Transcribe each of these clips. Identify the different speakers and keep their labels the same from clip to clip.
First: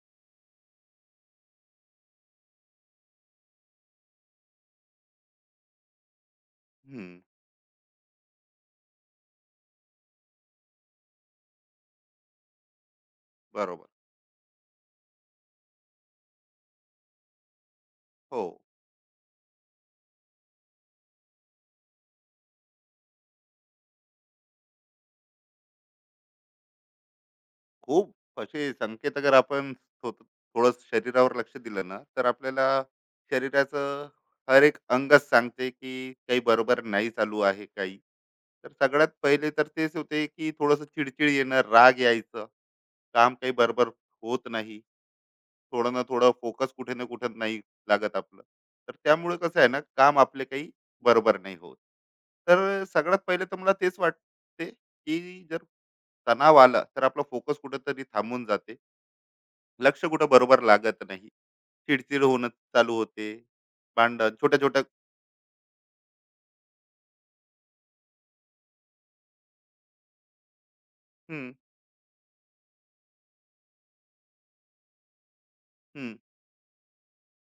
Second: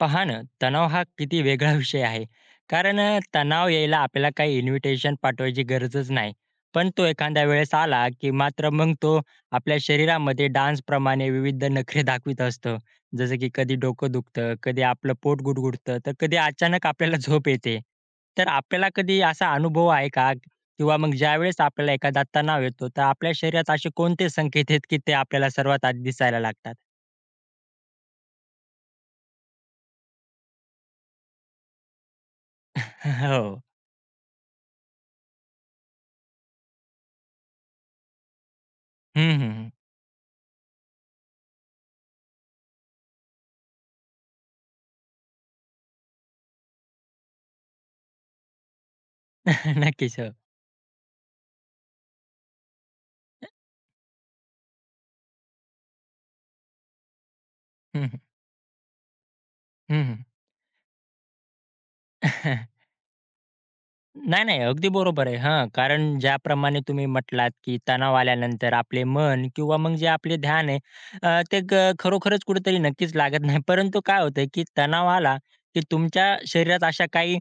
Speaker 1: पहा ना, तणाव हा किती वेगळा विषय आहे. कारण तणाव यायला आपल्याला काही इन्व्हिटेशन पाठवायची गरजच नाही. पण तो
Speaker 2: हं,
Speaker 1: एखाद्या वेळेस आला, की मात्र मग तो आपल्या शरीरामध्ये डान्सप्रमाणे विविध नखरे दाखवीत असतो. जसं की कधी
Speaker 2: बरोबर.
Speaker 1: डोकं दुखतं, कधी आपलं पोट गुडगुडतं, तर कधी अचानक आपल्याला झोप येते.
Speaker 2: हो,
Speaker 1: तर आपल्याला कधी असा अनुभव आहे का? किंवा मग ज्यावेळेस आपल्याला एखादा तणाव येतो, तर आपल्या शरीरात असे कोणते संकेत आहेत, की ते आपल्याला सर्वात आधी दिसायला लागतात?
Speaker 2: खूप असे संकेत अगर आपण थोडं शरीरावर लक्ष दिलं ना, तर आपल्याला
Speaker 1: हो.
Speaker 2: शरीराचं हर एक अंगच सांगते, की काही बरोबर नाही चालू आहे काही. तर सगळ्यात
Speaker 1: हं, हं,
Speaker 2: पहिले तर
Speaker 1: हं.
Speaker 2: तेच होते, की थोडंसं चिडचिड येणं, राग यायचं, काम काही बरोबर होत नाही. थोडं ना थोडं फोकस कुठे ना कुठे नाही लागत आपलं. तर त्यामुळे कसं आहे ना,
Speaker 1: नक्कीच.
Speaker 2: काम
Speaker 1: हो.
Speaker 2: आपले काही बरोबर नाही होत. तर सगळ्यात पहिले तर मला तेच वाटते, की जर तणाव आला तर आपला फोकस
Speaker 1: हं,
Speaker 2: कुठेतरी
Speaker 1: हं.
Speaker 2: थांबून जाते. लक्ष
Speaker 1: हं,
Speaker 2: कुठं बरोबर लागत नाही, चिडचिड होणं चालू होते, भांडण
Speaker 1: नाही, नाही.
Speaker 2: छोट्या छोट्या.
Speaker 1: अगदी बरोबर आहे. हां, कारण ज्याप्रमाणे तुम्ही म्हटलात, की तणाव आल्यानंतर आपले मन किंवा मग जे आपले ध्यान आहे
Speaker 2: हम्म.
Speaker 1: ते खरोखरच कुठेतरी नक्कीच लागत नाही. परंतु काय होतंय, की तणाव आला, की
Speaker 2: हम्म.
Speaker 1: तुमच्या शरीरात अशा काही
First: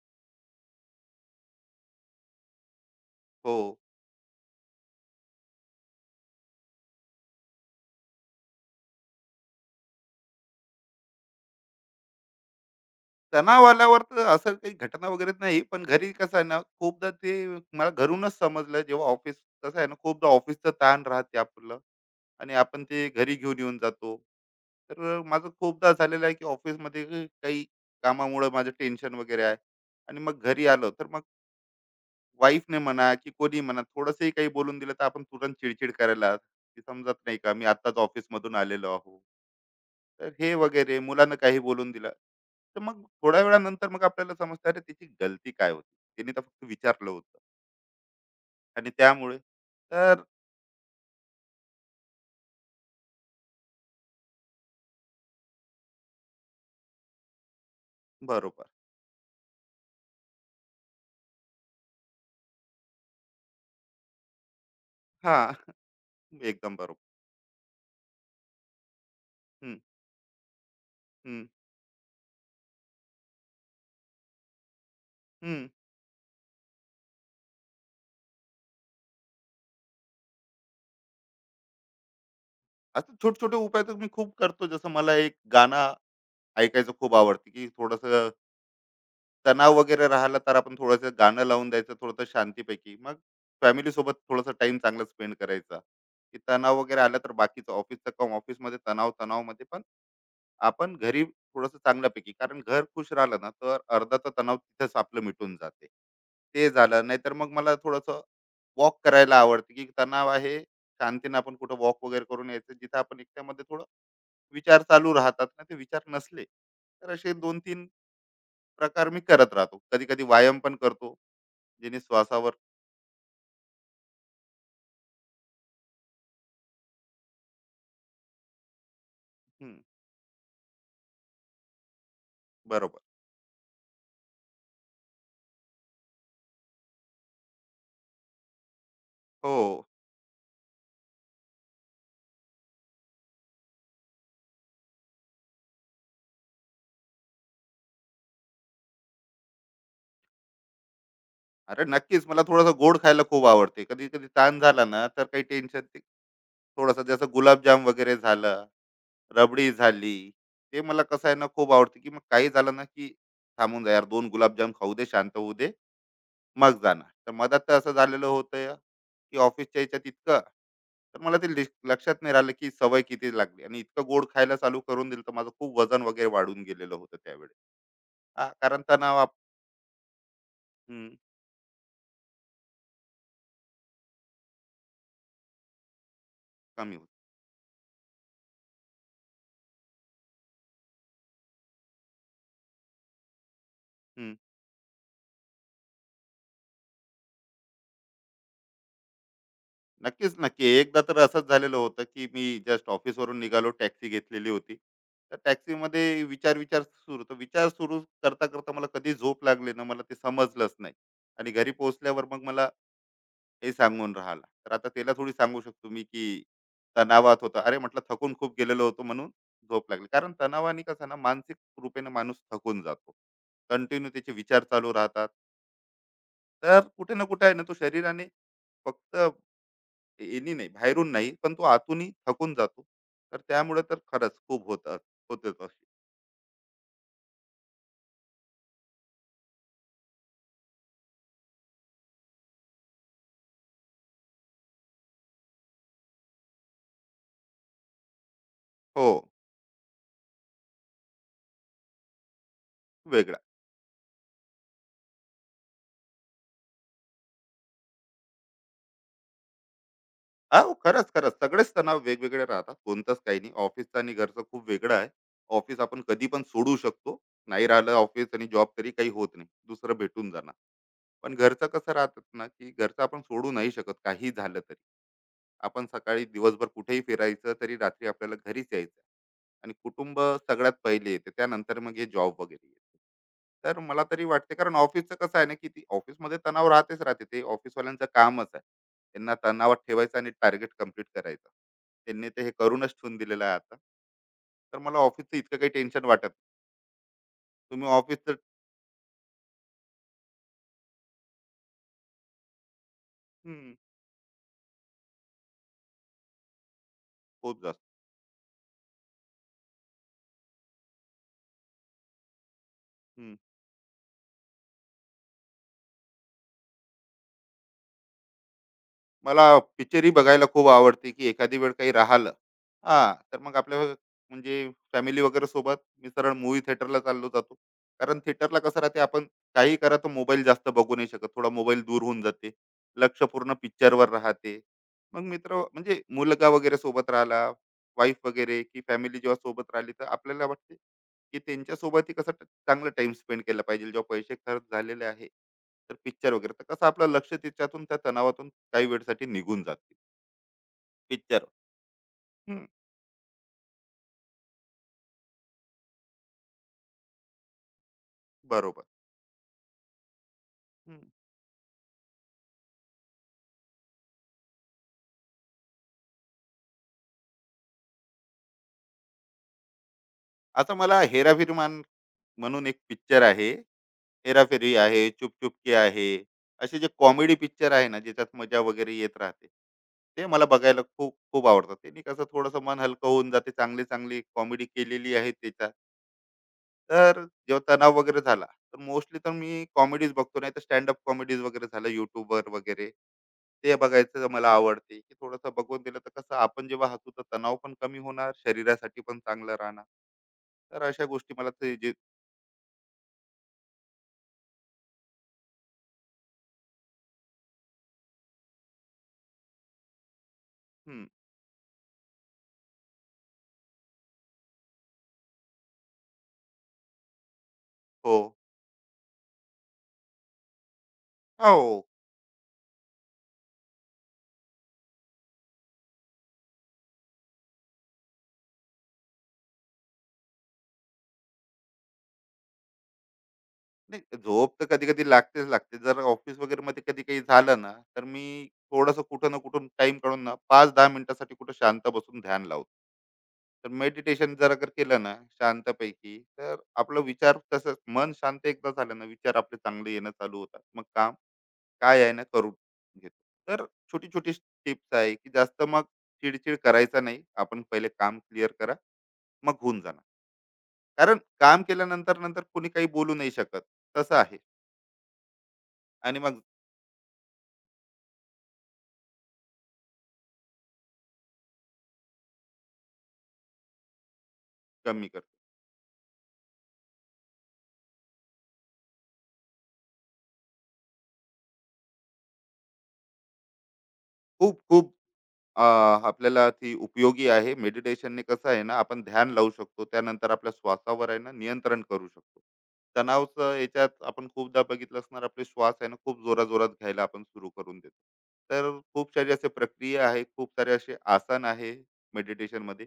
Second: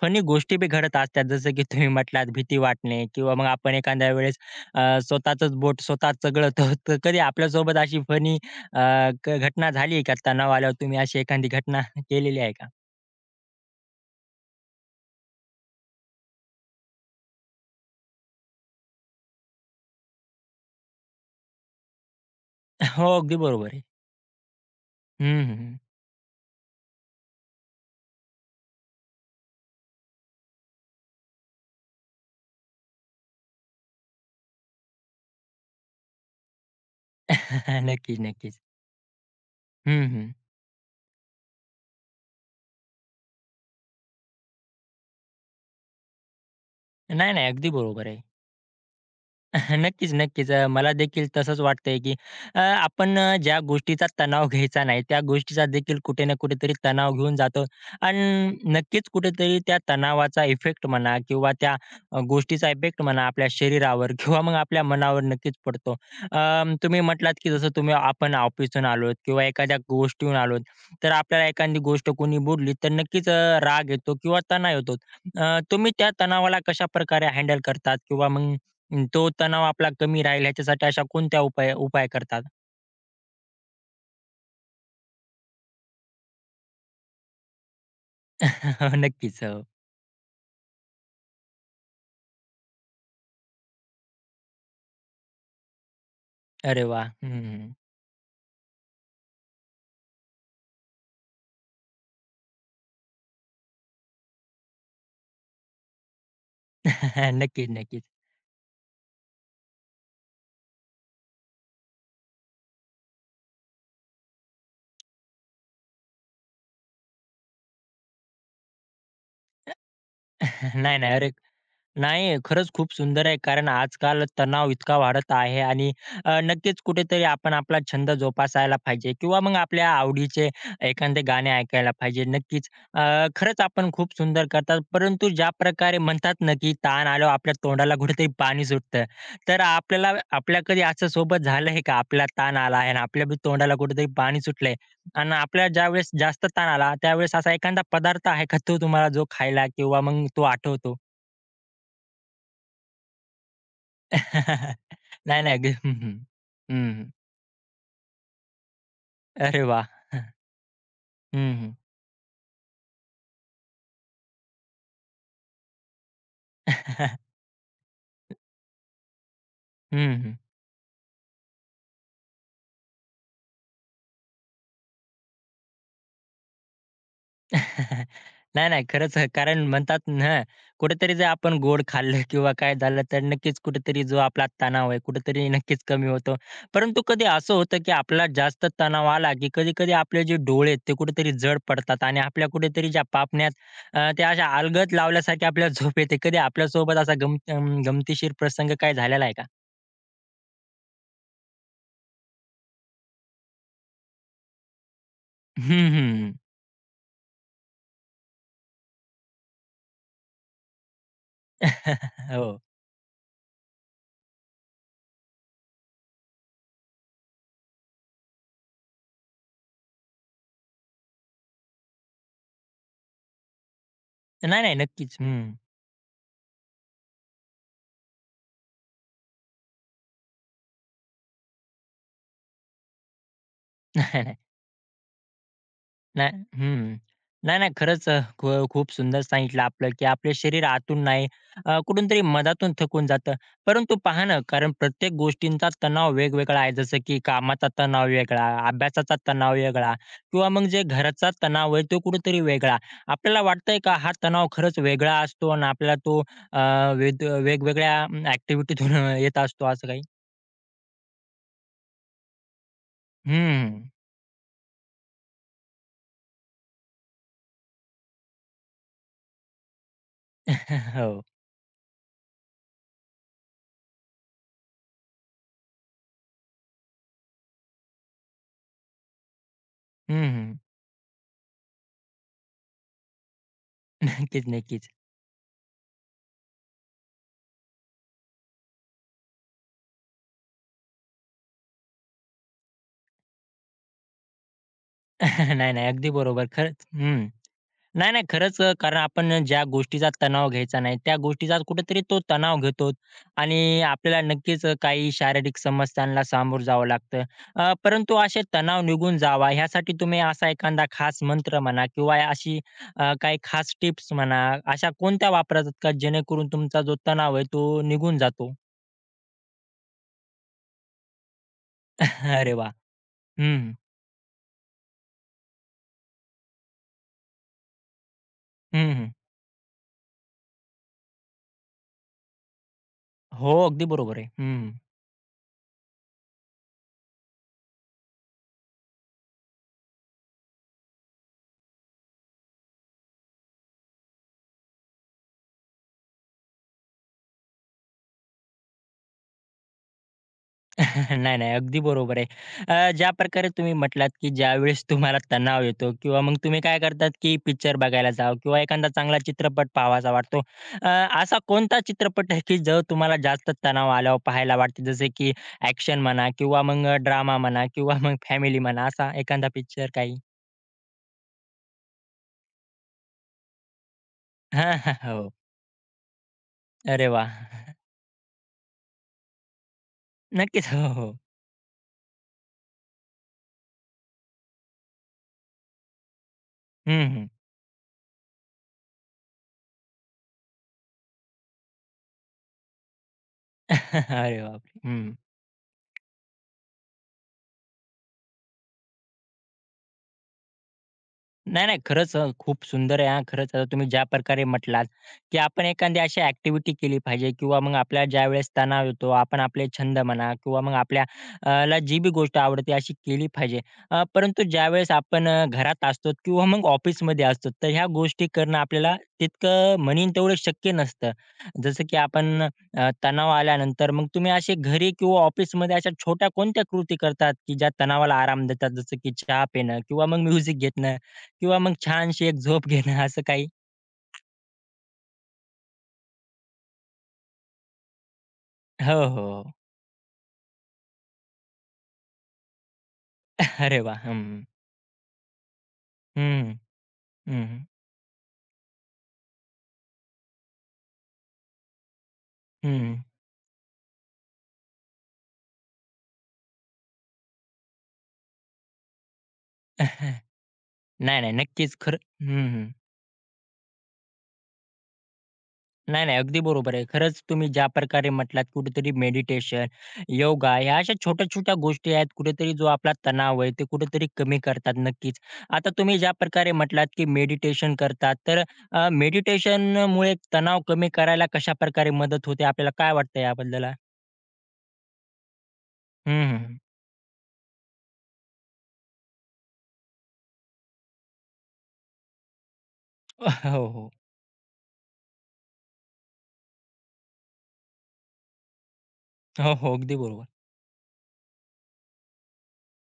Speaker 1: फनी गोष्टी बी घडत असतात. जसं की तुम्ही म्हटलात भीती वाटणे किंवा मग
Speaker 2: हो,
Speaker 1: आपण एखाद्या वेळेस स्वतःचंच बोट स्वतःच चघळतो. तर कधी आपल्यासोबत अशी फनी घटना झाली आहे का? तणाव आल्यावर तुम्ही अशी एखादी घटना केलेली आहे का?
Speaker 2: तणाव आल्यावर तर असं काही घटना वगैरे नाही, पण घरी कसं आहे ना, खूपदा ते मला घरूनच समजलं. जेव्हा ऑफिस कसं आहे ना, खूपदा ऑफिसचं ताण राहते आपलं आणि आपण
Speaker 1: हो,
Speaker 2: ते घरी
Speaker 1: अगदी
Speaker 2: घेऊन
Speaker 1: बरोबर
Speaker 2: येऊन
Speaker 1: आहे.
Speaker 2: जातो. तर
Speaker 1: हं,
Speaker 2: माझं
Speaker 1: हं.
Speaker 2: खूपदा झालेलं आहे, की ऑफिसमध्ये काही कामामुळं माझं टेन्शन वगैरे आहे आणि मग घरी आलो तर मग वाईफने म्हणा की कोणी म्हणा, थोडंसंही काही बोलून दिलं तर आपण तुरंत चिडचिड करायला, की समजत नाही का मी आत्ताच
Speaker 1: नक्कीच,
Speaker 2: ऑफिसमधून
Speaker 1: नक्कीच.
Speaker 2: आलेलो आहो.
Speaker 1: हं, हं.
Speaker 2: तर हे वगैरे मुलानं काही बोलून दिलं. तर मग थोड्या वेळानंतर मग आपल्याला समजतं, अरे त्याची गलती काय होती? तिने तर फक्त विचारलं
Speaker 1: नाही,
Speaker 2: होतं.
Speaker 1: नाही. अगदी बरोबर आहे.
Speaker 2: आणि त्यामुळे
Speaker 1: नक्कीच,
Speaker 2: तर
Speaker 1: नक्कीच. मला देखील तसंच वाटतंय, की आपण ज्या गोष्टीचा तणाव घ्यायचा नाही, त्या गोष्टीचा देखील कुठे ना कुठेतरी तणाव घेऊन जातो आणि
Speaker 2: बरोबर.
Speaker 1: नक्कीच कुठेतरी त्या तणावाचा इफेक्ट म्हणा किंवा त्या गोष्टीचा इफेक्ट म्हणा आपल्या शरीरावर किंवा मग आपल्या मनावर नक्कीच
Speaker 2: हां,
Speaker 1: पडतो.
Speaker 2: एकदम
Speaker 1: तुम्ही
Speaker 2: बरोबर.
Speaker 1: म्हटलात, की जसं तुम्ही आपण ऑफिसहून आलोत किंवा
Speaker 2: हं,
Speaker 1: एखाद्या गोष्टीहून आलोत, तर
Speaker 2: हं,
Speaker 1: आपल्याला एखादी गोष्ट कोणी बोलली तर नक्कीच राग येतो किंवा तणाव येतो.
Speaker 2: हं.
Speaker 1: तुम्ही त्या तणावाला कशाप्रकारे हँडल करतात किंवा मग तो तणाव आपला कमी राहील ह्याच्यासाठी अशा कोणत्या उपाय उपाय करतात?
Speaker 2: असं छोटे-छोटे उपाय तर मी खूप करतो. जसं मला एक गाणं ऐकायचं खूप आवडते, की थोडंसं
Speaker 1: नक्कीच. हो.
Speaker 2: तणाव वगैरे राहिला तर आपण थोडंसं गाणं लावून द्यायचं थोडंसं शांतीपैकी. मग फॅमिलीसोबत थोडासा टाईम चांगला स्पेंड करायचा. की तणाव
Speaker 1: अरे
Speaker 2: वगैरे
Speaker 1: वाह!
Speaker 2: आला तर
Speaker 1: हं,
Speaker 2: बाकीचं
Speaker 1: हं.
Speaker 2: ऑफिसचं काम ऑफिसमध्ये तणाव, तणावमध्ये पण आपण घरी थोडंसं चांगल्यापैकी, कारण घर खुश राहिलं ना, तर अर्धाचा तणाव तिथेच आपलं मिटून जाते. ते झालं. नाहीतर मग
Speaker 1: नक्कीच,
Speaker 2: मला
Speaker 1: नक्कीच.
Speaker 2: थोडंसं वॉक करायला आवडते, की तणाव आहे, शांतीने आपण कुठं वॉक वगैरे करून यायचं, जिथं आपण एकट्यामध्ये थोडं विचार चालू राहतात ना, ते विचार नसले तर असे दोन तीन प्रकार मी करत राहतो. कधी कधी व्यायाम पण
Speaker 1: नाही, नाही.
Speaker 2: करतो
Speaker 1: अरे
Speaker 2: जेणे
Speaker 1: नाही,
Speaker 2: श्वासावर.
Speaker 1: खरंच खूप सुंदर आहे. कारण आजकाल तणाव इतका वाढत आहे आणि नक्कीच कुठेतरी आपण आपला छंद जोपासायला पाहिजे किंवा मग
Speaker 2: हम्म,
Speaker 1: आपल्या आवडीचे एखादे गाणे ऐकायला पाहिजे. नक्कीच
Speaker 2: बरोबर.
Speaker 1: अ, खरंच आपण खूप सुंदर करतात. परंतु ज्या प्रकारे म्हणतात ना, की ताण आल्यावर आपल्या तोंडाला कुठेतरी पाणी सुटतं.
Speaker 2: हो,
Speaker 1: तर आपल्याला आपल्या कधी असं सोबत झालंय का? आपला ताण आला आहे आणि आपल्या बी तोंडाला कुठेतरी पाणी सुटलंय आणि आपल्याला ज्यावेळेस जास्त ताण आला, त्यावेळेस असा एखादा पदार्थ आहे का तो तुम्हाला जो खायला किंवा मग तो आठवतो?
Speaker 2: अरे नक्कीच, मला थोडासा गोड खायला खूप आवडते. कधी कधी ताण झाला ना, तर
Speaker 1: नाही,
Speaker 2: काही
Speaker 1: नाही. अगदी
Speaker 2: टेन्शन
Speaker 1: हं, हं.
Speaker 2: थोडासा
Speaker 1: हं,
Speaker 2: जसं गुलाबजाम वगैरे झालं,
Speaker 1: अरे
Speaker 2: रबडी
Speaker 1: वाह!
Speaker 2: झाली, ते मला कसं आहे ना
Speaker 1: हं,
Speaker 2: खूप
Speaker 1: हं.
Speaker 2: आवडते. की मग काही झालं ना, की थांबून जा यार, दोन गुलाबजाम खाऊ दे, शांत होऊ दे, मग जाणार. तर मधात तर असं झालेलं होतं, की ऑफिसच्या ह्याच्यात
Speaker 1: हं, हं.
Speaker 2: इतकं, तर मला ते लिक लक्षात नाही राहिलं, की सवय किती लागली आणि इतकं गोड खायला चालू करून दिलं, तर माझं खूप वजन वगैरे वाढून गेलेलं होतं त्यावेळेस. हां,
Speaker 1: नाही,
Speaker 2: कारण
Speaker 1: नाही. खरंच
Speaker 2: तणाव
Speaker 1: आहे.
Speaker 2: आप.
Speaker 1: कारण म्हणतात ना,
Speaker 2: हं,
Speaker 1: कुठेतरी जर आपण गोड खाल्लं किंवा काय झालं, तर नक्कीच कुठेतरी जो आपला तणाव आहे, कुठेतरी नक्कीच कमी होतो.
Speaker 2: कमी
Speaker 1: परंतु
Speaker 2: होतो.
Speaker 1: कधी असं होतं, की आपला जास्त तणाव आला, की कधी-कधी आपले जे डोळे आहेत, ते कुठेतरी जड पडतात आणि आपल्या कुठेतरी ज्या पापण्या त्या
Speaker 2: हं.
Speaker 1: अशा अलगद लावल्यासारखी आपल्याला झोप येते. कधी आपल्यासोबत असा गमतीशीर प्रसंग काय झालेला आहे का?
Speaker 2: नक्कीच, नक्की. एकदा तर असंच झालेलं होतं, की मी जस्ट ऑफिसवरून निघालो, टॅक्सी घेतलेली होती. तर
Speaker 1: हं,
Speaker 2: टॅक्सीमध्ये
Speaker 1: हं.
Speaker 2: विचार-विचार सुरू. तर विचार सुरू करता-करता मला कधी झोप लागली ना, मला ते समजलंच नाही. आणि घरी पोहोचल्यावर मग
Speaker 1: हो.
Speaker 2: मला हे सांगून राहिला. तर आता त्याला थोडी सांगू शकतो मी, की तणावात होता. अरे म्हटलं, थकून खूप गेलेलो होतो म्हणून झोप लागली. कारण तणावाने कसं ना मानसिक रूपेने माणूस थकून जातो. कंटिन्यू त्याचे
Speaker 1: नाही,
Speaker 2: विचार
Speaker 1: नाही.
Speaker 2: चालू
Speaker 1: नक्कीच.
Speaker 2: राहतात.
Speaker 1: हं.
Speaker 2: तर कुठे ना कुठे आहे ना, तो शरीराने फक्त यांनी नाही, बाहेरून नाही, पण तो आतूनही थकून जातो. तर त्यामुळे तर खरंच
Speaker 1: नाही,
Speaker 2: खूप होतात, होतेच.
Speaker 1: नाही. नाही हं. नाही, नाही. खरंच खूप सुंदर सांगितलं आपलं, की आपले शरीर आतून नाही, कुठूनतरी मधातून थकून जातं. परंतु पहा ना, कारण प्रत्येक गोष्टींचा तणाव वेगवेगळा आहे. जसं की कामाचा तणाव वेगळा,
Speaker 2: हो,
Speaker 1: अभ्यासाचा तणाव वेगळा किंवा मग जे घराचा तणाव आहे, तो कुठेतरी वेगळा.
Speaker 2: वेगळं.
Speaker 1: आपल्याला वाटतंय का हा तणाव खरंच वेगळा असतो आणि आपल्याला तो अ, वेद वेगवेगळ्या येत असतो असं काही?
Speaker 2: हा, हो, खरंच खरंच सगळेच तणाव वेगवेगळे राहतात. कोणतंच काही नाही,
Speaker 1: हं.
Speaker 2: ऑफिसचं आणि घरचं खूप वेगळं आहे. ऑफिस आपण कधी पण सोडू शकतो. नाही राहिलं ऑफिस आणि जॉब तरी काही होत नाही, दुसरं भेटून जाणार.
Speaker 1: हो.
Speaker 2: पण घरचं कसं राहतात ना, की घरचं आपण सोडू नाही शकत काही झालं तरी. आपण सकाळी दिवसभर कुठेही फिरायचं तरी रात्री आपल्याला घरीच यायचं. आणि कुटुंब
Speaker 1: हं, हं.
Speaker 2: सगळ्यात पहिले येते, त्यानंतर मग हे जॉब वगैरे येते. तर मला तरी
Speaker 1: नक्कीच,
Speaker 2: वाटते, कारण
Speaker 1: नक्कीच.
Speaker 2: ऑफिसचं कसं आहे ना, की ती ऑफिसमध्ये तणाव राहतेच राहते, ते ऑफिसवाल्यांचं कामच आहे त्यांना तणावात ठेवायचं आणि टार्गेट कम्प्लीट करायचं. त्यांनी ते हे करूनच ठेवून दिलेलं आहे आता. तर मला ऑफिसचं
Speaker 1: नाही,
Speaker 2: इतकं काही
Speaker 1: नाही.
Speaker 2: टेन्शन
Speaker 1: अगदी
Speaker 2: वाटत
Speaker 1: बरोबर.
Speaker 2: नाही.
Speaker 1: खरंच हं.
Speaker 2: तुम्ही
Speaker 1: नाही, नाही.
Speaker 2: ऑफिसचं
Speaker 1: खरंच कारण आपण ज्या गोष्टीचा तणाव घ्यायचा नाही, त्या गोष्टीचा कुठेतरी तो तणाव घेतो आणि आपल्याला नक्कीच काही शारीरिक समस्यांना सामोरं जावं लागतं.
Speaker 2: खूप जास्त.
Speaker 1: परंतु असे तणाव निघून जावा ह्यासाठी तुम्ही असा एखादा खास मंत्र म्हणा किंवा अशी
Speaker 2: हम्म.
Speaker 1: काही खास टिप्स म्हणा, अशा कोणत्या वापरतात का जेणेकरून तुमचा जो तणाव आहे तो निघून जातो?
Speaker 2: मला पिक्चरही बघायला खूप आवडते, की एखादी वेळ काही राहिलं.
Speaker 1: अरे वाह!
Speaker 2: हां, तर मग
Speaker 1: हं, हं.
Speaker 2: आपल्या म्हणजे फॅमिली वगैरे सोबत मी सरळ मूव्ही थिएटरला चाललो जातो. कारण थिएटरला कसं राहते,
Speaker 1: हं,
Speaker 2: आपण काहीही करा तर मोबाईल जास्त बघू नाही शकत. थोडा मोबाईल दूर होऊन जाते. लक्ष पूर्ण
Speaker 1: हो, अगदी
Speaker 2: पिक्चरवर
Speaker 1: बरोबर आहे.
Speaker 2: राहते.
Speaker 1: हं.
Speaker 2: मग मित्र म्हणजे मुलगा वगैरे सोबत राहिला, वाईफ वगैरे की फॅमिली जेव्हा सोबत राहिली, तर आपल्याला वाटते, की त्यांच्यासोबतही कसं चांगला टाईम स्पेंड केला पाहिजे. जेव्हा पैसे खर्च झालेले आहे, तर पिक्चर वगैरे तर कसं आपलं लक्ष त्याच्यातून त्या तणावातून काही वेळसाठी निघून जाते
Speaker 1: नाही,
Speaker 2: पिक्चर.
Speaker 1: नाही. अगदी बरोबर आहे.
Speaker 2: हम्म,
Speaker 1: ज्या प्रकारे तुम्ही म्हटलात, की ज्यावेळेस तुम्हाला तणाव येतो किंवा मग तुम्ही काय करतात, की पिक्चर बघायला जावं किंवा
Speaker 2: बरोबर.
Speaker 1: एखादा चांगला चित्रपट पाहावासा वाटतो. अ,
Speaker 2: हम्म.
Speaker 1: असा कोणता चित्रपट आहे, की जो तुम्हाला जास्त तणाव आल्यावर पाहायला वाटते? जसे की ॲक्शन म्हणा किंवा मग ड्रामा म्हणा किंवा मग फॅमिली म्हणा असा एखादा पिक्चर काही?
Speaker 2: आता मला हेराफेरी म्हणून एक पिक्चर आहे. हेराफेरी
Speaker 1: हां, हां.
Speaker 2: आहे, चुप
Speaker 1: हो.
Speaker 2: चुपकी आहे, असे जे
Speaker 1: अरे
Speaker 2: कॉमेडी
Speaker 1: वाह!
Speaker 2: पिक्चर आहे ना, ज्याच्यात मजा वगैरे येत राहते, ते मला
Speaker 1: नक्कीच.
Speaker 2: बघायला
Speaker 1: हो, हो.
Speaker 2: खूप खूप आवडतात. त्यांनी कसं थोडंसं मन हलकं होऊन जाते, चांगली चांगली कॉमेडी केलेली आहे त्याच्यात.
Speaker 1: हं,
Speaker 2: तर
Speaker 1: हं.
Speaker 2: जेव्हा तणाव वगैरे झाला तर मोस्टली तर मी कॉमेडीज बघतो, नाही तर स्टँडअप कॉमेडीज वगैरे झालं युट्यूबवर वगैरे, ते बघायचं
Speaker 1: अरे
Speaker 2: मला
Speaker 1: बापरे!
Speaker 2: आवडते,
Speaker 1: हं.
Speaker 2: की थोडंसं बघून दिलं तर कसं, आपण जेव्हा हसू तर तणाव पण कमी होणार, शरीरासाठी पण चांगलं राहणार. तर अशा गोष्टी मला
Speaker 1: नाही,
Speaker 2: ते
Speaker 1: नाही.
Speaker 2: जे.
Speaker 1: खरंच खूप सुंदर आहे हां. खरंच आता तुम्ही ज्या प्रकारे म्हटलात, की आपण एखादी अशी ॲक्टिव्हिटी केली पाहिजे किंवा मग आपल्याला ज्यावेळेस तणाव येतो, आपण आपले छंद म्हणा किंवा मग आपल्या
Speaker 2: हं,
Speaker 1: ला जी बी गोष्ट आवडते अशी केली पाहिजे. परंतु ज्यावेळेस आपण घरात असतो किंवा मग ऑफिसमध्ये असतो, तर ह्या
Speaker 2: हो.
Speaker 1: गोष्टी करणं आपल्याला तितकं म्हणीन तेवढं शक्य नसतं.
Speaker 2: हो.
Speaker 1: जसं की आपण तणाव आल्यानंतर मग तुम्ही असे घरी किंवा ऑफिसमध्ये अशा छोट्या कोणत्या कृती करतात, की ज्या तणावाला आराम देतात? जसं की चहा पिणं किंवा मग म्युझिक घेणं किंवा मग छानशी एक झोप घेणं असं काही?
Speaker 2: नाही, झोप तर कधी-कधी लागतेच लागते. जर ऑफिस वगैरेमध्ये कधी काही झालं ना, तर मी
Speaker 1: हो,
Speaker 2: थोडंसं
Speaker 1: हो.
Speaker 2: कुठं ना
Speaker 1: हो.
Speaker 2: कुठून टाईम काढून ना 5-10 मिनिटासाठी कुठं शांत बसून ध्यान लावतो. तर
Speaker 1: अरे वाह! हं.
Speaker 2: मेडिटेशन जर अगर केलं ना शांतपैकी, तर
Speaker 1: हं,
Speaker 2: आपला विचार
Speaker 1: हं,
Speaker 2: तसंच मन शांत एकदा झालं ना, विचार आपले चांगले येणं चालू होतात. मग काम काय आहे ना, करून
Speaker 1: हं.
Speaker 2: घेतो. तर छोटी छोटी टिप्स आहे, की जास्त मग चिडचिड करायचा नाही. आपण पहिले काम क्लिअर करा. मग होऊन जाणार. कारण
Speaker 1: नाही, नाही.
Speaker 2: काम
Speaker 1: नक्कीच खरं
Speaker 2: केल्यानंतर नंतर
Speaker 1: हं,
Speaker 2: कोणी
Speaker 1: हं.
Speaker 2: काही बोलू नाही शकत. तसं आहे.
Speaker 1: नाही, नाही.
Speaker 2: आणि
Speaker 1: अगदी
Speaker 2: मग
Speaker 1: बरोबर आहे. खरंच तुम्ही ज्या प्रकारे म्हटलात कुठेतरी मेडिटेशन, योगा ह्या अशा छोट्या-छोट्या गोष्टी आहेत कुठेतरी जो आपला तणाव आहे ते कुठेतरी कमी करतात
Speaker 2: कमी
Speaker 1: नक्कीच.
Speaker 2: करतो.
Speaker 1: आता तुम्ही ज्या प्रकारे म्हटलात की मेडिटेशन करतात तर मेडिटेशनमुळे तणाव कमी करायला कशाप्रकारे मदत होते? आपल्याला काय वाटतं याबद्दल?
Speaker 2: खूप खूप अ,
Speaker 1: हं,
Speaker 2: आपल्याला
Speaker 1: हं.
Speaker 2: ती उपयोगी आहे. मेडिटेशनने कसं आहे ना, आपण ध्यान लावू शकतो. त्यानंतर आपल्या श्वासावर आहे ना, नियंत्रण करू शकतो. तणावाचं
Speaker 1: हो, हो.
Speaker 2: याच्यात आपण खूपदा बघितलं असणार, आपले श्वास आहे ना, खूप जोराजोरात घ्यायला आपण सुरू करून देतो. तर खूप सारे असे
Speaker 1: हो, हो. अगदी
Speaker 2: प्रक्रिया आहे,
Speaker 1: बरोबर.
Speaker 2: खूप सारे असे आसन आहे मेडिटेशनमध्ये,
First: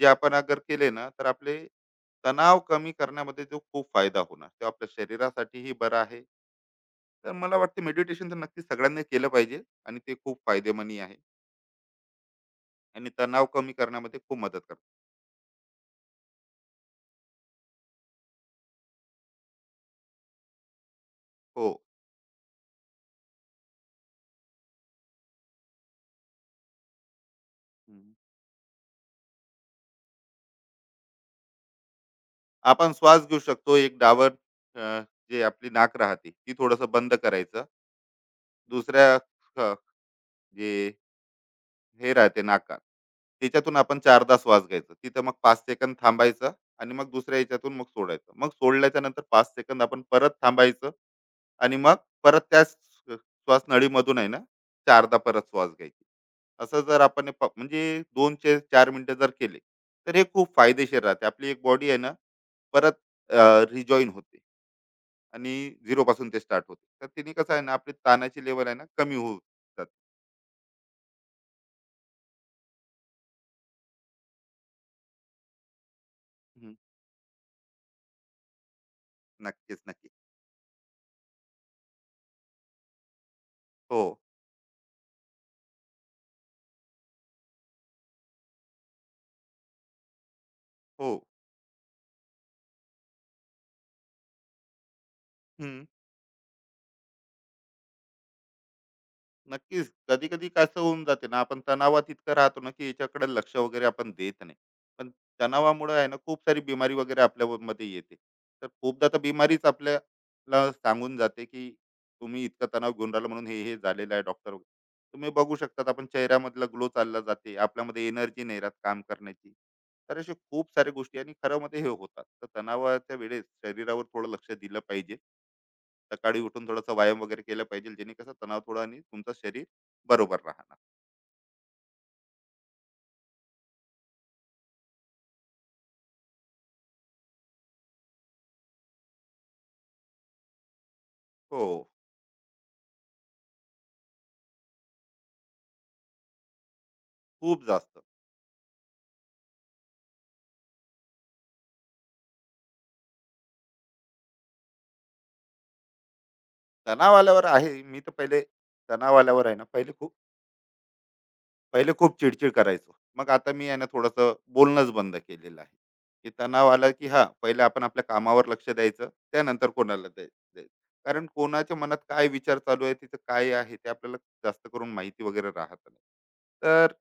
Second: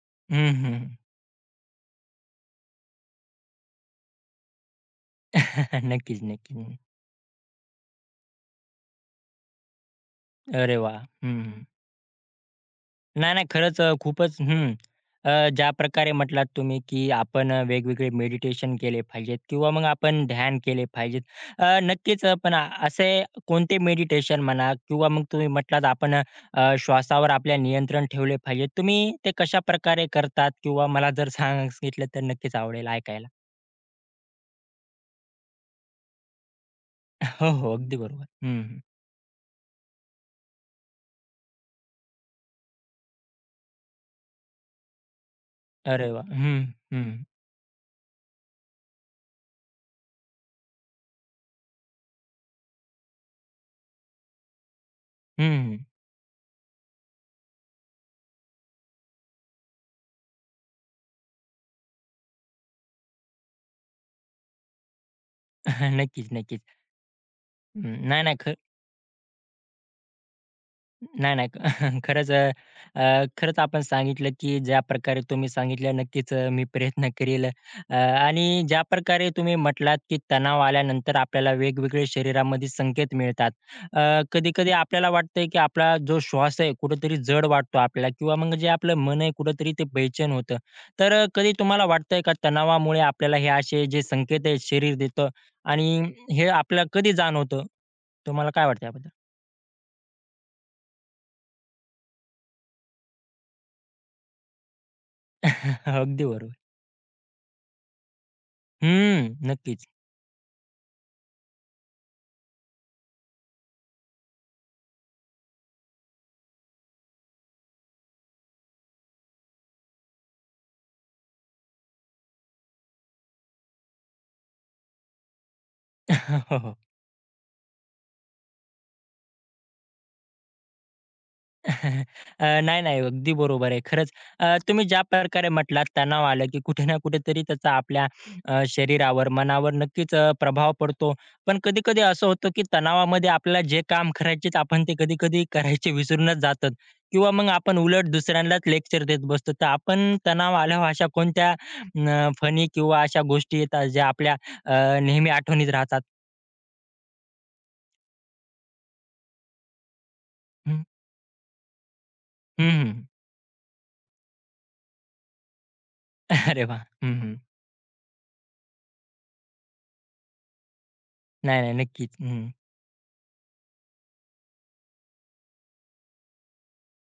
Speaker 2: जे आपण
Speaker 1: हं,
Speaker 2: अगर केले
Speaker 1: हं.
Speaker 2: ना, तर आपले तणाव कमी करण्यामध्ये जो खूप फायदा होणार. तो आपल्या शरीरासाठीही बरं
Speaker 1: नक्कीच,
Speaker 2: आहे.
Speaker 1: नक्कीच.
Speaker 2: तर मला वाटते, मेडिटेशन तर नक्कीच सगळ्यांनी केलं पाहिजे आणि ते खूप
Speaker 1: अरे
Speaker 2: फायदेमनी
Speaker 1: वाह!
Speaker 2: आहे.
Speaker 1: हं.
Speaker 2: आणि
Speaker 1: नाही, नाही.
Speaker 2: तणाव कमी
Speaker 1: खरंच
Speaker 2: करण्यामध्ये
Speaker 1: खूपच
Speaker 2: खूप मदत
Speaker 1: हं.
Speaker 2: करतो.
Speaker 1: ज्या प्रकारे म्हटलात तुम्ही, की आपण वेगवेगळे मेडिटेशन केले पाहिजेत किंवा मग आपण ध्यान केले पाहिजेत.
Speaker 2: हो.
Speaker 1: नक्कीच पण असे कोणते मेडिटेशन म्हणा किंवा मग तुम्ही म्हटलात आपण श्वासावर आपल्या नियंत्रण
Speaker 2: हम्म.
Speaker 1: ठेवले पाहिजे. तुम्ही ते कशाप्रकारे करतात किंवा मला जर सांगितलं तर नक्कीच आवडेल
Speaker 2: आपण
Speaker 1: ऐकायला.
Speaker 2: श्वास घेऊ शकतो एक डावर. अ, जे आपली नाक राहते ती थोडस बंद
Speaker 1: हो,
Speaker 2: करायचं,
Speaker 1: हो. अगदी बरोबर. हं,
Speaker 2: दुसऱ्या अ, जे हे राहते नाकार, त्याच्यातून आपण चारदा श्वास घ्यायचा, तिथं मग 5 सेकंद
Speaker 1: अरे वाह!
Speaker 2: थांबायचं.
Speaker 1: हं,
Speaker 2: आणि मग
Speaker 1: हं.
Speaker 2: दुसऱ्या याच्यातून मग सोडायचं. मग सोडल्याच्या नंतर 5 सेकंद आपण परत थांबायचं. आणि मग परत त्या श्वास नळीमधून आहे ना चारदा परत श्वास
Speaker 1: हं.
Speaker 2: घ्यायची. असं जर आपण हे म्हणजे 204 मिनिटं जर केले, तर हे खूप फायदेशीर राहते. आपली एक बॉडी आहे ना, परत रिजॉईन होते आणि झिरो
Speaker 1: नक्कीच,
Speaker 2: पासून ते
Speaker 1: नक्कीच.
Speaker 2: स्टार्ट होते. तर तिने कसं आहे ना, आपली
Speaker 1: नाही,
Speaker 2: ताणाची
Speaker 1: नाही.
Speaker 2: लेवल आहे ना कमी होऊ जाते.
Speaker 1: नाही, नाही. खरंच अ, अ, खरंच आपण सांगितलं, की ज्या प्रकारे तुम्ही सांगितलं नक्कीच मी
Speaker 2: हम्म.
Speaker 1: प्रयत्न करेल. आणि ज्या प्रकारे तुम्ही
Speaker 2: नक्कीच,
Speaker 1: म्हटलात,
Speaker 2: नक्की.
Speaker 1: की तणाव आल्यानंतर आपल्याला वेगवेगळे शरीरामध्ये संकेत मिळतात.
Speaker 2: हो.
Speaker 1: अ, कधी-कधी आपल्याला वाटतंय, की आपला जो श्वास आहे कुठेतरी जड वाटतो आपल्याला किंवा मग जे आपलं मन आहे कुठेतरी ते बेचैन होतं.
Speaker 2: हो.
Speaker 1: तर कधी तुम्हाला वाटतंय का तणावामुळे आपल्याला हे असे जे संकेत आहेत शरीर देतं
Speaker 2: हं.
Speaker 1: आणि हे आपल्याला कधी जाणवतं? तुम्हाला काय वाटतं याबद्दल?
Speaker 2: नक्कीच. कधी-कधी कसं होऊन जाते ना, आपण तणावात इतकं राहतो ना, की याच्याकडे लक्ष वगैरे आपण देत नाही. पण तणावामुळे आहे ना,
Speaker 1: अगदी
Speaker 2: खूप
Speaker 1: बरोबर.
Speaker 2: सारी बिमारी वगैरे आपल्यामध्ये येते. तर खूपदा तर
Speaker 1: हम्म,
Speaker 2: बिमारीच
Speaker 1: नक्कीच.
Speaker 2: आपल्याला सांगून जाते, की तुम्ही इतका तणाव घेऊन राहिला म्हणून हे, हे झालेलं आहे डॉक्टर. तुम्ही बघू शकतात, आपण चेहऱ्यामधला ग्लो चालला जाते. आपल्यामध्ये एनर्जी नाही राहत काम करण्याची. तर अशा खूप साऱ्या गोष्टी आणि खरंमध्ये हे होतात. तर तणावाच्या वेळेस शरीरावर थोडं लक्ष दिलं पाहिजे. सकाळी
Speaker 1: हो,
Speaker 2: उठून
Speaker 1: हो.
Speaker 2: थोडासा व्यायाम वगैरे केला पाहिजे, जेणे कसं तणाव थोडा आणि तुमचं शरीर बरोबर राहणार.
Speaker 1: नाही, नाही. अगदी बरोबर आहे. खरंच तुम्ही ज्या प्रकारे म्हटलात तणाव आलं, की कुठे ना कुठेतरी त्याचा आपल्या शरीरावर, मनावर नक्कीच प्रभाव पडतो. पण
Speaker 2: हो,
Speaker 1: कधी-कधी असं होतं, की तणावामध्ये आपल्याला जे काम करायचेत आपण ते कधी-कधी करायचे विसरूनच जातात किंवा मग
Speaker 2: खूप
Speaker 1: आपण
Speaker 2: जास्त.
Speaker 1: उलट दुसऱ्यांनाच लेक्चर देत बसतो. तर आपण तणाव आल्यावर अशा कोणत्या फनी किंवा अशा गोष्टी येतात ज्या आपल्या नेहमी आठवणीत राहतात?
Speaker 2: तणाव आल्यावर आहे मी तर पहिले तणाव आल्यावर आहे ना,
Speaker 1: हं,
Speaker 2: पहिले खूप चिडचिड
Speaker 1: हं, हं.
Speaker 2: करायचो. मग आता मी आहे ना थोडंसं बोलणंच बंद केलेलं आहे, की
Speaker 1: अरे
Speaker 2: तणाव
Speaker 1: वाह!
Speaker 2: आला की
Speaker 1: हं,
Speaker 2: हा,
Speaker 1: हं.
Speaker 2: पहिले आपण आपल्या कामावर लक्ष द्यायचं, त्यानंतर कोणाला द्यायचं. कारण
Speaker 1: नाही, नाही.
Speaker 2: कोणाच्या मनात
Speaker 1: नक्कीच.
Speaker 2: काय
Speaker 1: हं.
Speaker 2: विचार चालू आहे, तिथं काय आहे ते आपल्याला जास्त करून माहिती वगैरे राहत नाही. तर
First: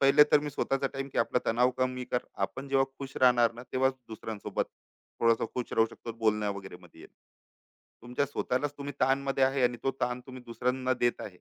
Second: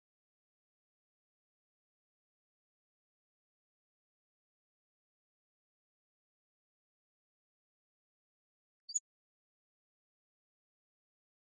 Speaker 2: पहिले तर मी स्वतःचा टाइम, की आपला तणाव कमी कर. आपण जेव्हा खुश राहणार ना, तेव्हाच दुसऱ्यांसोबत थोडासा खुश राहू शकतो बोलण्या वगैरे मध्ये येणं. तुमच्या स्वतःलाच तुम्ही ताणमध्ये आहे आणि तो ताण तुम्ही दुसऱ्यांना देत आहे,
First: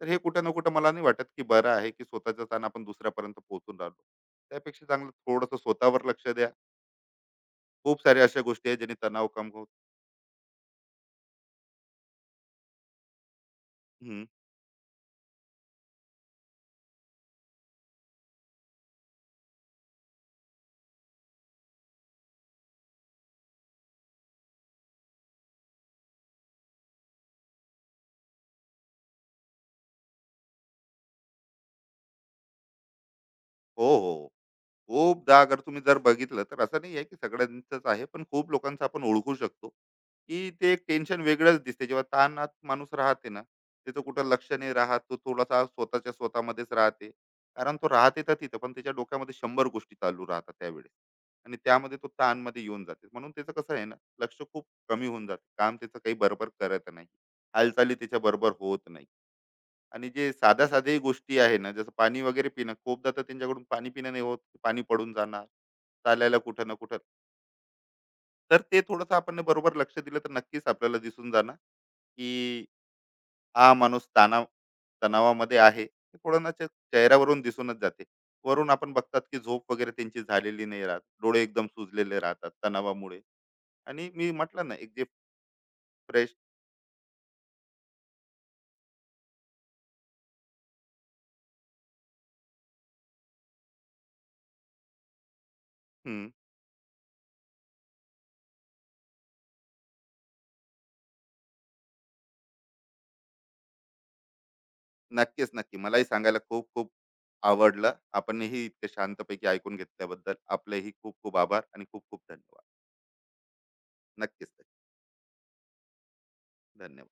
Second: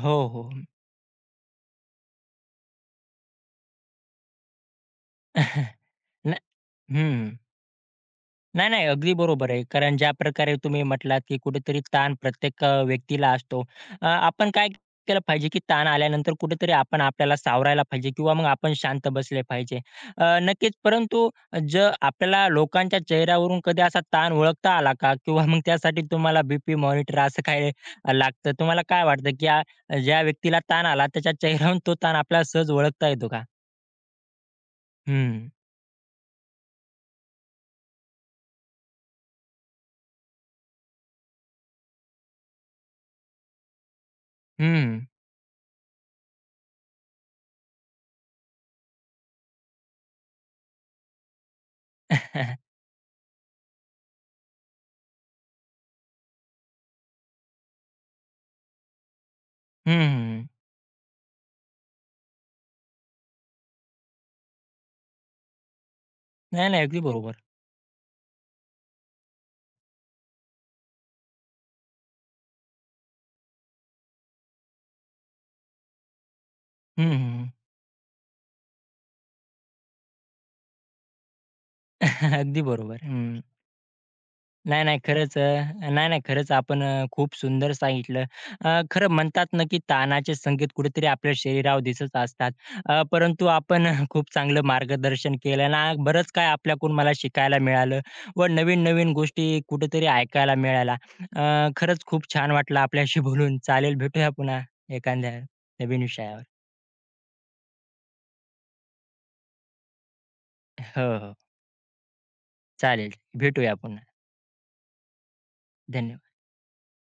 Speaker 2: तर
Speaker 1: हो,
Speaker 2: हे कुठं
Speaker 1: हो.
Speaker 2: ना कुठं मला नाही वाटत की बरं आहे, की स्वतःचा ताण आपण दुसऱ्यापर्यंत पोहोचून राहिलो. त्यापेक्षा चांगलं थोडंसं स्वतःवर लक्ष द्या.
Speaker 1: नाही हं.
Speaker 2: खूप साऱ्या अशा
Speaker 1: नाही,
Speaker 2: गोष्टी आहेत
Speaker 1: नाही.
Speaker 2: ज्याने
Speaker 1: अगदी
Speaker 2: तणाव
Speaker 1: बरोबर
Speaker 2: कम
Speaker 1: आहे.
Speaker 2: होत.
Speaker 1: कारण ज्या प्रकारे तुम्ही म्हटलात, की कुठेतरी ताण प्रत्येक व्यक्तीला असतो.
Speaker 2: हम्म.
Speaker 1: आपण काय केलं पाहिजे, की ताण आल्यानंतर कुठेतरी आपण आपल्याला सावरायला पाहिजे किंवा मग आपण शांत बसले पाहिजे. नक्कीच. परंतु आपल्याला लोकांच्या चेहऱ्यावरून कधी असा ताण ओळखता आला का? किंवा मग त्यासाठी तुम्हाला BP मॉनिटर असं काय लागतं? तुम्हाला काय वाटतं, की ज्या व्यक्तीला ताण आला त्याच्या चेहऱ्यावरून तो ताण आपल्याला सहज ओळखता येतो का?
Speaker 2: हो. हो. खूपदा
Speaker 1: हं.
Speaker 2: अगर तुम्ही जर बघितलं तर असं नाही आहे की सगळ्यांचंच आहे, पण खूप लोकांचं आपण ओळखू शकतो, की ते एक टेन्शन वेगळंच दिसते. जेव्हा ताणात माणूस राहते ना, त्याचं कुठं लक्ष नाही
Speaker 1: हं. हं.
Speaker 2: राहत. तो थोडासा स्वतःच्या स्वतःमध्येच राहते. कारण तो राहते तर तिथं, पण त्याच्या डोक्यामध्ये 100 गोष्टी चालू राहतात त्यावेळेस आणि त्यामध्ये तो ताणमध्ये येऊन जाते. म्हणून त्याचं कसं आहे ना, लक्ष खूप कमी होऊन जाते. काम त्याचं काही बरोबर करत नाही. हालचाली त्याच्या बरोबर होत नाही. आणि जे साध्या-साध्याही गोष्टी आहे ना, जसं पाणी वगैरे पिणं, खूपदा तर त्यांच्याकडून पाणी पिणं नाही होत. पाणी पडून जाणार, चालायला कुठं
Speaker 1: नाही,
Speaker 2: ना
Speaker 1: नाही.
Speaker 2: कुठं.
Speaker 1: अगदी बरोबर.
Speaker 2: तर ते थोडंसं आपण बरोबर लक्ष दिलं तर नक्कीच आपल्याला दिसून जाणार, की हा माणूस तणावामध्ये आहे, हे कोणाच्या चेहऱ्यावरून
Speaker 1: हं.
Speaker 2: दिसूनच जाते. वरून आपण बघतात, की झोप वगैरे त्यांची झालेली नाही राहत, डोळे एकदम सुजलेले राहतात
Speaker 1: अगदी बरोबर.
Speaker 2: तणावामुळे.
Speaker 1: हं.
Speaker 2: आणि मी म्हटलं ना
Speaker 1: नाही,
Speaker 2: एक
Speaker 1: नाही.
Speaker 2: जे
Speaker 1: खरंच नाही, नाही.
Speaker 2: फ्रेश.
Speaker 1: खरंच आपण खूप सुंदर सांगितलं. खरं म्हणतात ना, की ताणाचे संकेत कुठेतरी आपल्या शरीरावर दिसत असतात. परंतु आपण खूप चांगलं मार्गदर्शन केलं ना, बरंच काय आपल्याकडून मला शिकायला मिळालं व नवीन-नवीन गोष्टी कुठेतरी ऐकायला मिळाल्या. खरंच खूप छान वाटलं आपल्याशी बोलून. चालेल, भेटूया पुन्हा एखाद्या
Speaker 2: नक्कीच, नक्की,
Speaker 1: नवीन
Speaker 2: मलाही सांगायला
Speaker 1: विषयावर.
Speaker 2: खूप खूप आवडलं. आपणही इतके शांतपैकी ऐकून घेतल्याबद्दल आपलेही
Speaker 1: हो,
Speaker 2: खूप
Speaker 1: हो.
Speaker 2: खूप आभार आणि खूप खूप धन्यवाद.
Speaker 1: चालेल. भेटूया पुन्हा.
Speaker 2: नक्कीच.
Speaker 1: धन्यवाद.
Speaker 2: धन्यवाद.